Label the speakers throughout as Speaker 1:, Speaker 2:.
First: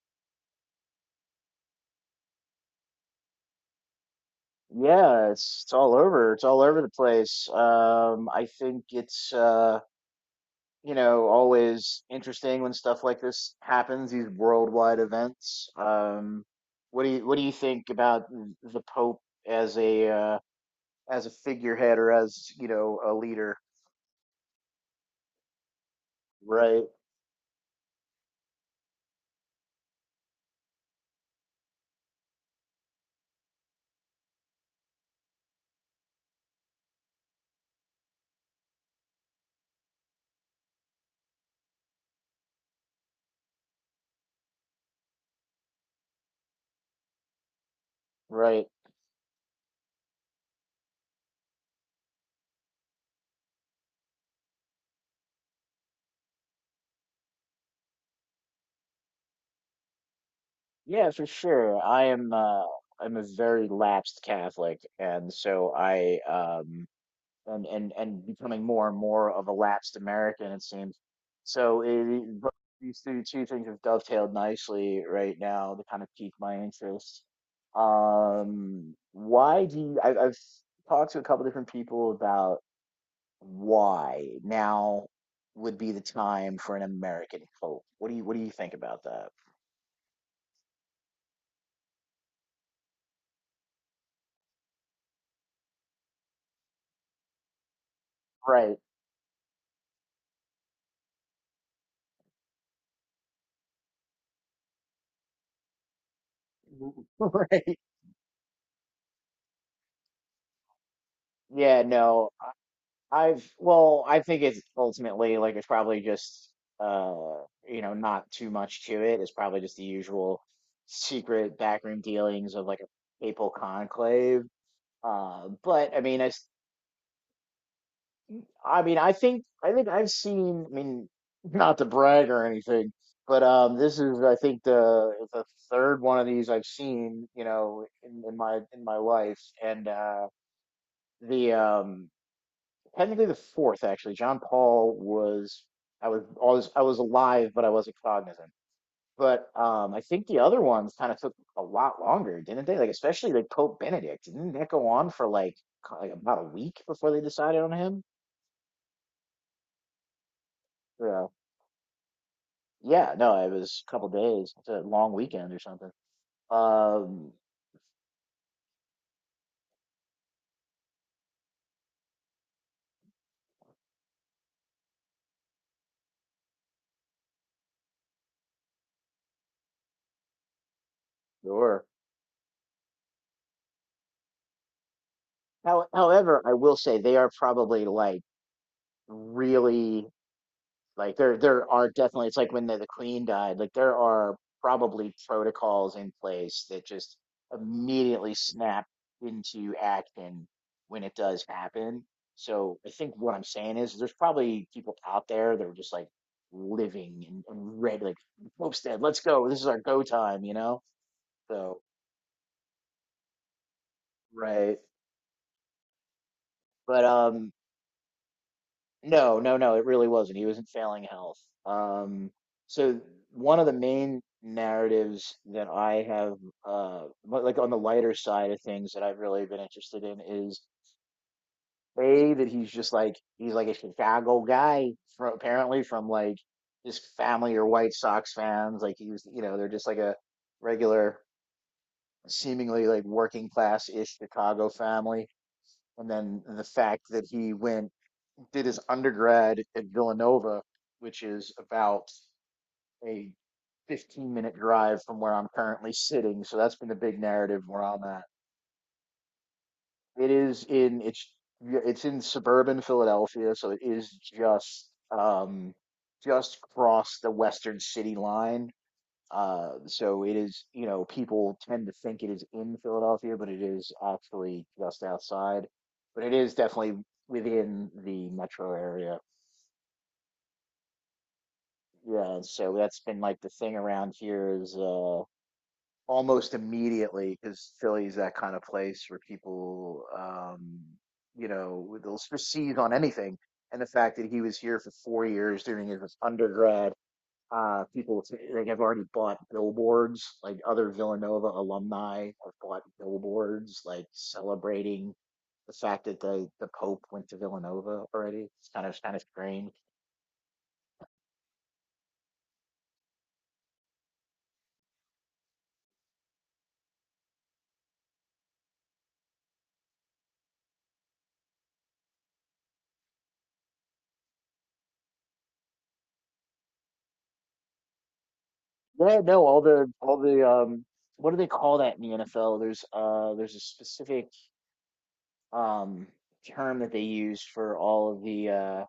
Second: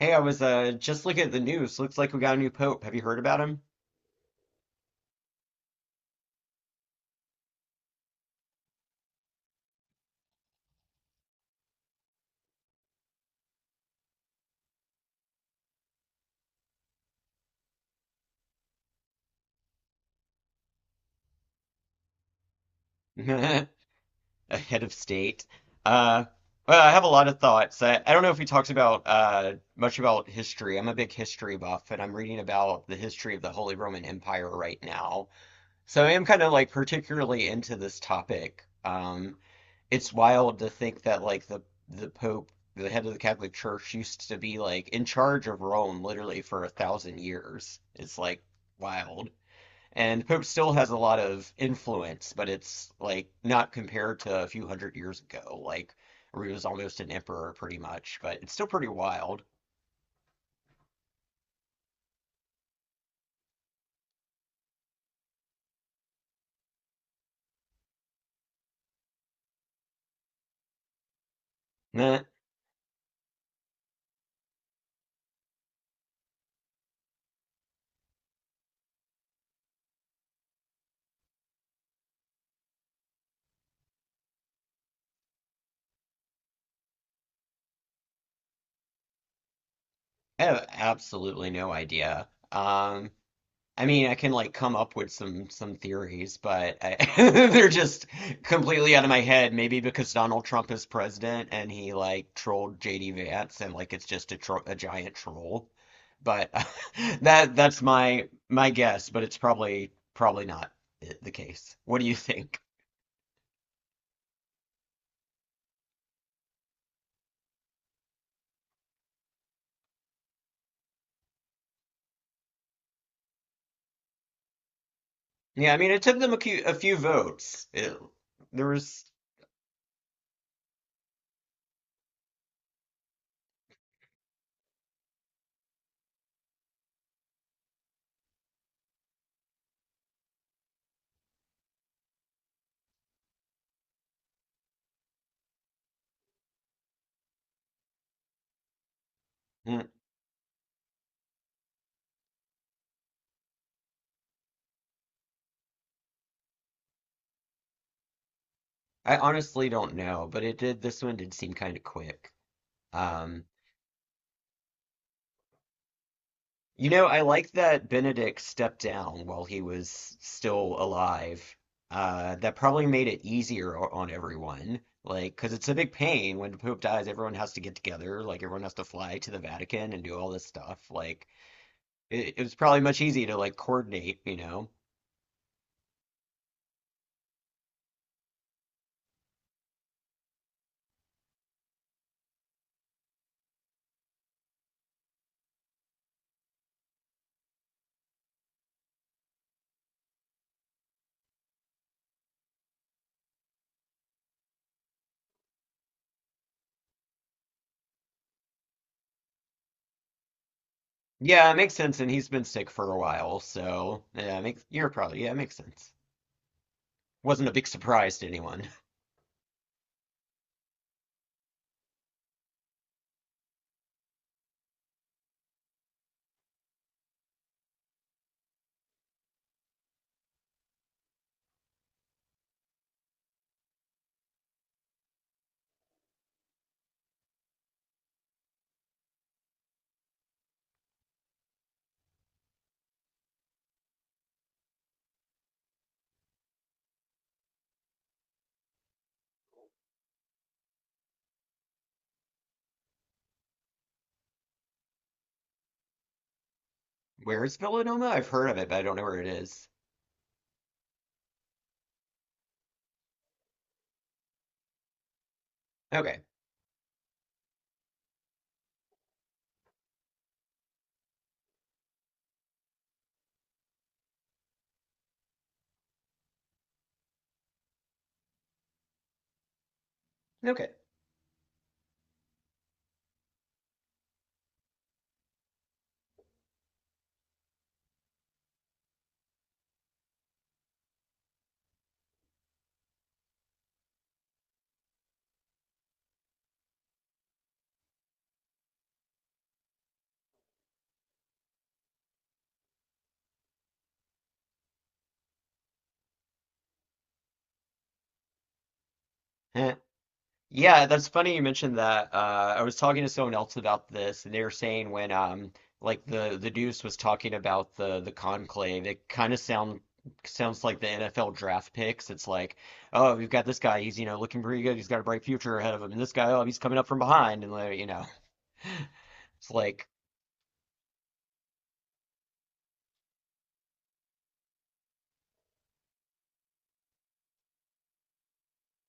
Speaker 1: Hey, I was just looking at the news. Looks like we got a new pope. Have you heard about him?
Speaker 2: Yeah, it's all over. It's all over the place. I think it's always interesting when stuff like this happens, these worldwide events. What do you think about the Pope as a uh, as a figurehead or as a leader?
Speaker 1: A head of state. Uh, well,
Speaker 2: Right,
Speaker 1: I have a lot of thoughts. I don't know if he talks about much about history. I'm a big history buff, and I'm reading about the history of the Holy Roman Empire right now. So I am kind of like particularly into this topic. It's wild to think that like the Pope, the head of the Catholic Church, used to be like in charge of Rome literally for a thousand years. It's like
Speaker 2: right.
Speaker 1: wild. And the Pope still has a lot of influence, but it's like not compared to a few hundred years ago, like where he was almost an emperor pretty much, but it's still pretty wild.
Speaker 2: Yeah, for sure. I'm a very lapsed Catholic, and so I and becoming more and more of a lapsed American, it seems. So
Speaker 1: Nah,
Speaker 2: it, but these two things have dovetailed nicely right now to kind of pique my interest. Why do you, I, I've talked to a couple different people about why now would be the time for an American hope. What do you think about that?
Speaker 1: I have absolutely no idea. I mean, I can like come up with some theories, but they're just
Speaker 2: Right.
Speaker 1: completely out of my head. Maybe because Donald Trump is president and he like trolled JD Vance and like it's just a giant troll. But that
Speaker 2: Right.
Speaker 1: that's my guess, but it's probably not the case.
Speaker 2: Yeah,
Speaker 1: What do you
Speaker 2: no.
Speaker 1: think?
Speaker 2: I think it's ultimately like it's probably just uh not too much to it. It's probably just the usual secret backroom dealings of like a papal conclave.
Speaker 1: Yeah, I mean,
Speaker 2: But I
Speaker 1: it took
Speaker 2: mean, I
Speaker 1: them
Speaker 2: s-
Speaker 1: a few votes. There
Speaker 2: I mean,
Speaker 1: was,
Speaker 2: I think I've seen. I mean, not to brag or anything, but this is I think the third one of these I've seen. You know, in my life, and the technically the fourth, actually. John Paul was I was alive, but I wasn't cognizant. But
Speaker 1: mm,
Speaker 2: I think the other ones kind of took a lot longer, didn't they? Like especially like Pope Benedict, didn't that go on for like like about a week before they decided on him?
Speaker 1: I honestly don't know, but it did. This one
Speaker 2: Yeah,
Speaker 1: did seem kind of quick.
Speaker 2: yeah, no,
Speaker 1: Um,
Speaker 2: it was a couple days. It's a long weekend or something.
Speaker 1: You know, I
Speaker 2: Um,
Speaker 1: like that Benedict stepped down while he was still alive. That probably made it easier on everyone. Like, because it's a big pain when the Pope dies, everyone has to get together. Like, everyone has to fly to the Vatican and do all this stuff. Like,
Speaker 2: sure.
Speaker 1: it was probably much easier to like coordinate, you know?
Speaker 2: However, I will say they are probably like really. Like there are definitely it's like when the queen died, like there are probably protocols in place that just immediately snap into action when it does happen. So I think what I'm saying is there's probably people out there that are just like living and ready, like Homestead, let's go. This is our go time, you know?
Speaker 1: Yeah, it makes
Speaker 2: So
Speaker 1: sense. And he's been sick for a while, so yeah, it makes
Speaker 2: right.
Speaker 1: you're probably yeah, it makes sense.
Speaker 2: But
Speaker 1: Wasn't a big surprise to anyone.
Speaker 2: no, no, no, it really wasn't. He was in failing health. Um, so one of the main narratives that I have, but, like on the lighter side of things that I've really been interested in is A, that he's just like, he's like a Chicago guy from apparently from like his family or White Sox fans. Like he was, you know, they're just like a regular, seemingly like working class-ish Chicago family. And then the fact that he went did his undergrad at Villanova, which is about a 15-minute drive from where I'm currently sitting. So that's been the big
Speaker 1: Where is
Speaker 2: narrative where I'm
Speaker 1: Villanoma?
Speaker 2: at.
Speaker 1: I've heard of it, but I don't know where it is.
Speaker 2: It is in it's yeah, it's in suburban Philadelphia, so it is um
Speaker 1: Okay,
Speaker 2: just across the western city line. So it is, you know, people tend to think it is in Philadelphia, but it is actually just outside. But it is definitely within the metro area.
Speaker 1: okay.
Speaker 2: Yeah, so that's been like the thing around here is almost immediately because Philly's that kind of place where people you know seize on anything. And the fact that he was here for 4 years during his undergrad, like have already bought billboards, like other Villanova alumni have bought billboards like celebrating the fact that the Pope went to Villanova already. It's kind of strange.
Speaker 1: Eh. Yeah, that's funny you mentioned that. I was talking to someone else about this, and they were saying when like the Deuce was talking about the conclave, it kind of sounds like the NFL draft picks. It's like, oh, we've got this guy, he's looking pretty good, he's got a bright future ahead of him, and this guy, oh, he's coming up from behind, and like, you know,
Speaker 2: Yeah, no,
Speaker 1: it's
Speaker 2: all
Speaker 1: like
Speaker 2: the all the um what do they call that in the NFL? There's a specific um term that they use for all of the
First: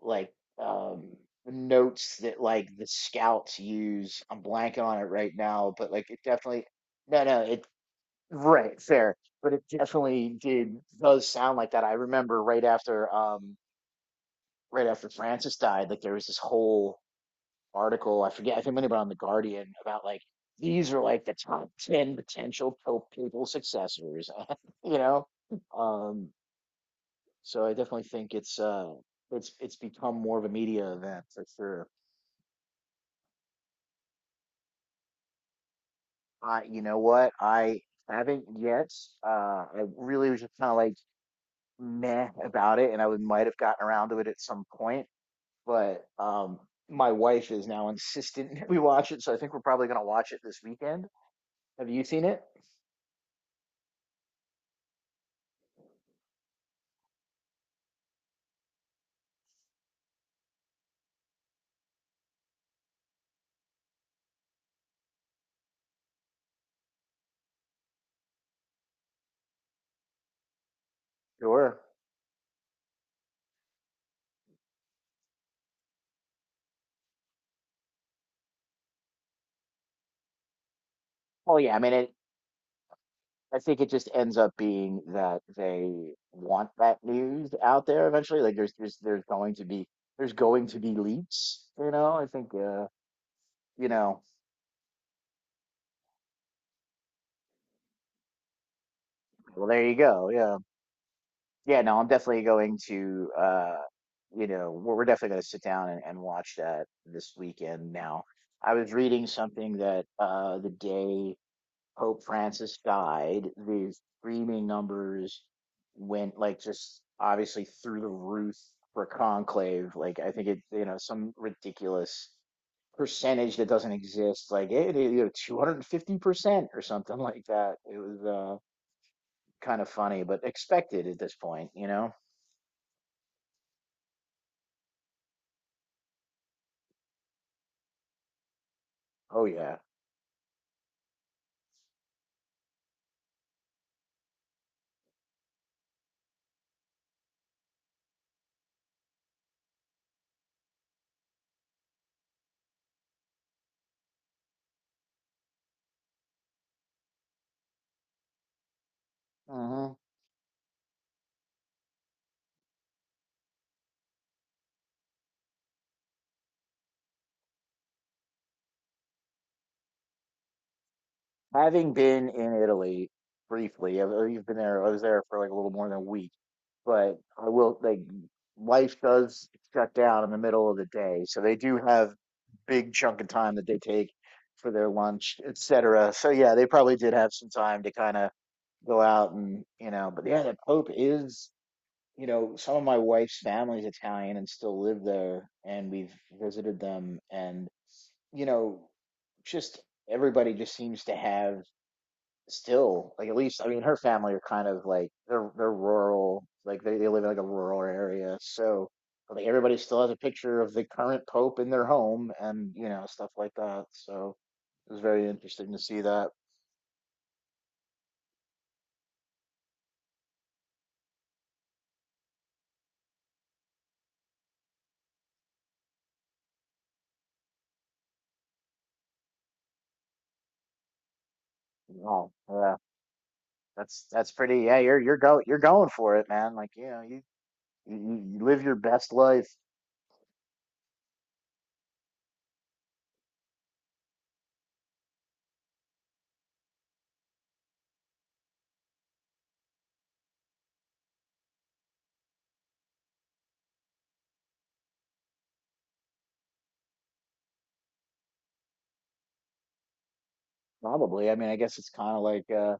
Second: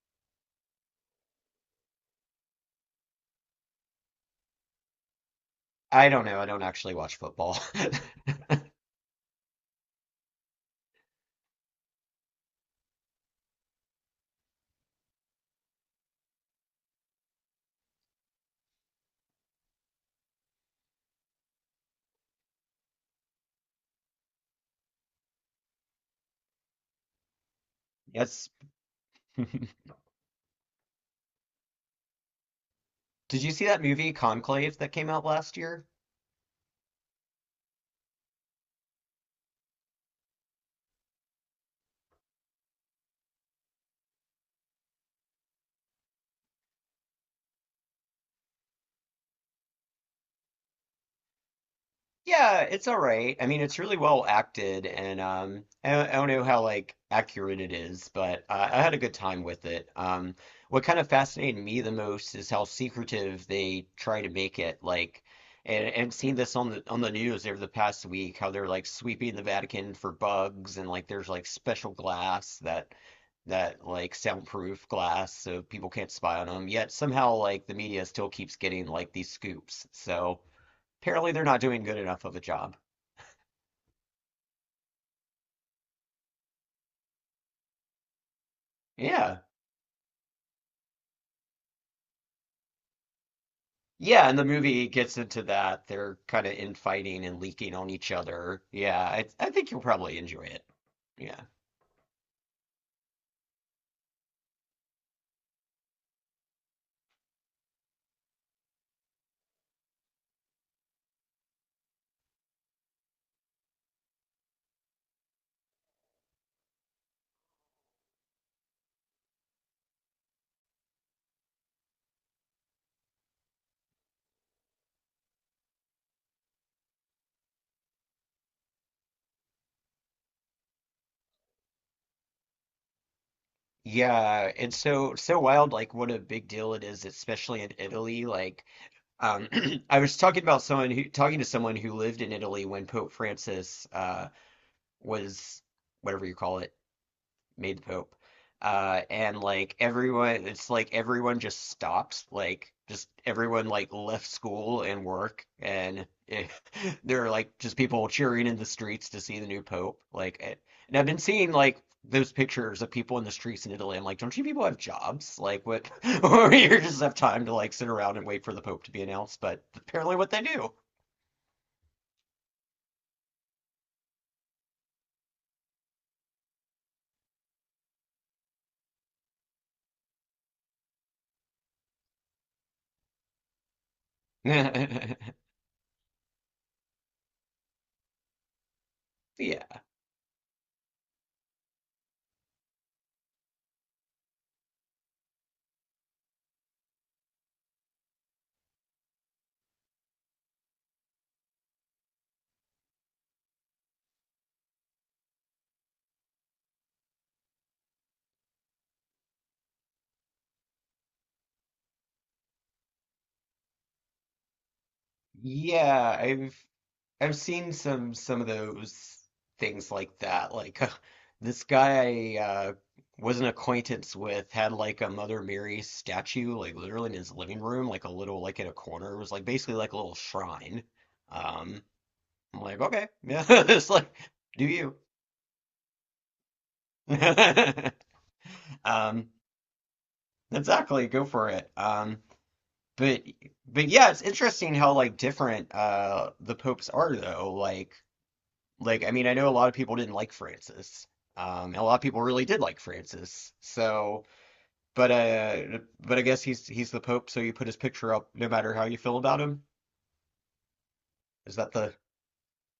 Speaker 2: like um notes that like the scouts use. I'm blanking on it right now, but like
Speaker 1: I
Speaker 2: it
Speaker 1: don't know, I don't
Speaker 2: definitely.
Speaker 1: actually watch
Speaker 2: No no
Speaker 1: football.
Speaker 2: it Right, fair, but it definitely did does sound like that. I remember right after right after Francis died, like there was this whole article. I forget. I think maybe on the Guardian about like these are like the top ten potential Pope papal successors. you know, um, so I definitely think
Speaker 1: That's
Speaker 2: it's become more of a media event for sure.
Speaker 1: did you see that movie Conclave that came out last year?
Speaker 2: I, you know what, I haven't yet. I really was just kind of like meh about it, and I would might have gotten around to it at some point, but. My wife is now insistent we watch it, so I think we're probably going to watch it this weekend. Have you seen it?
Speaker 1: Yeah, it's all right. I mean, it's really well acted, and I don't know how like accurate it is, but I had a good time with it. What kind of fascinated me the most is how secretive they try to make it. Like, and seeing this on the news over the past week, how they're like sweeping the Vatican for bugs, and like there's like
Speaker 2: Sure.
Speaker 1: special glass that like soundproof glass so people can't spy on them. Yet somehow like the media still keeps getting like these scoops. So. Apparently, they're
Speaker 2: Well,
Speaker 1: not
Speaker 2: yeah, I
Speaker 1: doing
Speaker 2: mean,
Speaker 1: good
Speaker 2: it,
Speaker 1: enough of a job.
Speaker 2: I think it just ends up being that they want that news out there eventually. Like there's
Speaker 1: Yeah.
Speaker 2: going to be there's going to be leaks, you know. I think you know.
Speaker 1: Yeah, and the movie gets into that. They're kind of infighting and leaking on each other. Yeah, I
Speaker 2: Well,
Speaker 1: think you'll
Speaker 2: there you
Speaker 1: probably
Speaker 2: go.
Speaker 1: enjoy
Speaker 2: Yeah,
Speaker 1: it. Yeah.
Speaker 2: yeah. No, I'm definitely going to you know, we're definitely going to sit down and watch that this weekend. Now, I was reading something that the day Pope Francis died, the streaming numbers went like just obviously through the roof for Conclave. Like I think it, you know, some ridiculous percentage that doesn't exist. Like you know, 250% or something like that. It was kind of funny, but expected at this point, you know.
Speaker 1: Yeah, and so wild like what a big deal it is, especially in Italy. Like
Speaker 2: Oh
Speaker 1: um
Speaker 2: yeah.
Speaker 1: I was talking about someone who talking to someone who lived in Italy when Pope Francis was whatever you call it made the Pope. And like everyone, it's like everyone just stops, like just everyone like left school and work, and there are like just people cheering in the streets to see the new
Speaker 2: Hmm.
Speaker 1: Pope. Like, eh, and I've been seeing like those pictures of people in the streets in Italy. I'm like, don't you people have jobs? Like, what? Or you just have time to like sit around and wait for the Pope to be announced? But apparently, what they do.
Speaker 2: Having been in Italy briefly, I've been there. I was there for like a little more than a week, but I will like life does shut down in the middle of the day, so they do have big chunk of time that they take for their lunch, etc. So yeah, they probably did have some time to kind of go out and
Speaker 1: Yeah.
Speaker 2: you know. But yeah, the Pope is you know some of my wife's family's Italian and still live there, and we've visited them, and you know just everybody just seems to have still like at least I mean her family are kind of like they're rural like they live in like a rural area so like everybody still has a picture of the current pope in their home and you know stuff like that so it was very interesting to see
Speaker 1: Yeah,
Speaker 2: that.
Speaker 1: I've seen some of those things like that. Like this guy I was an acquaintance with had like a Mother Mary statue, like literally in his living room, like a little like in a corner. It was like basically like a little shrine. Um,
Speaker 2: Oh
Speaker 1: I'm
Speaker 2: yeah,
Speaker 1: like, okay, yeah, it's like
Speaker 2: that's pretty,
Speaker 1: do
Speaker 2: yeah,
Speaker 1: you?
Speaker 2: you're going for it, man, like you know you, you live your best
Speaker 1: Um,
Speaker 2: life.
Speaker 1: exactly, go for it. But but yeah, it's interesting how like different the popes are though. Like, I mean, I know a lot of people didn't like Francis. And a lot of people really did like Francis. So, but I guess he's the Pope, so you put his picture up no matter how you feel about him.
Speaker 2: Probably, I mean, I
Speaker 1: Is that
Speaker 2: guess it's
Speaker 1: the?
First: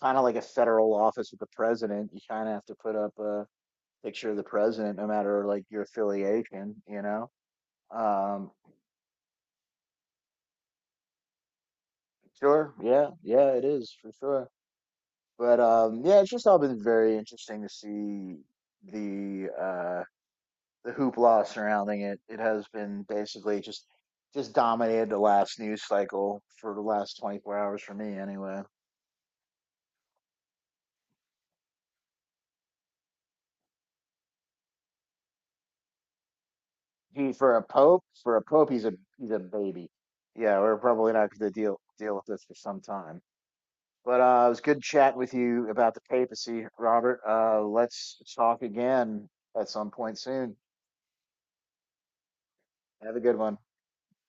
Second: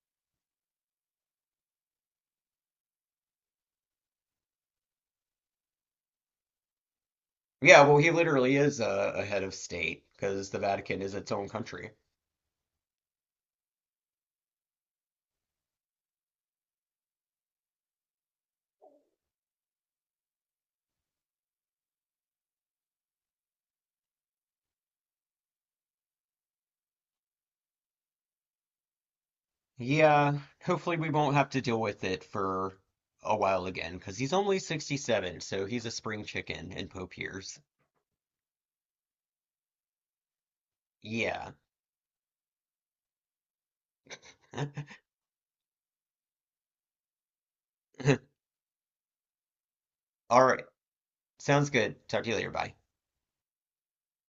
Speaker 2: kind of like a federal office with the president. You kind of have to put up a picture of the president, no matter like your affiliation, you know?
Speaker 1: Yeah, well, he
Speaker 2: Um,
Speaker 1: literally is a head of state because the Vatican is its own country.
Speaker 2: sure, yeah, yeah, it is for sure. But yeah, it's just all been very interesting to see the uh the hoopla surrounding it. It has been basically just dominated the last news cycle for the last 24 hours for me anyway.
Speaker 1: Yeah, hopefully we won't have to deal with it for a while again because he's only 67, so he's a spring chicken in Pope
Speaker 2: He For
Speaker 1: years.
Speaker 2: a pope, for a pope, he's a baby. Yeah, we're probably not going to
Speaker 1: Yeah.
Speaker 2: deal with this for some time. But it was good chatting with you about the papacy, Robert. Let's talk again at some point
Speaker 1: All
Speaker 2: soon.
Speaker 1: right. Sounds good. Talk to you later. Bye.
Speaker 2: Have a good one.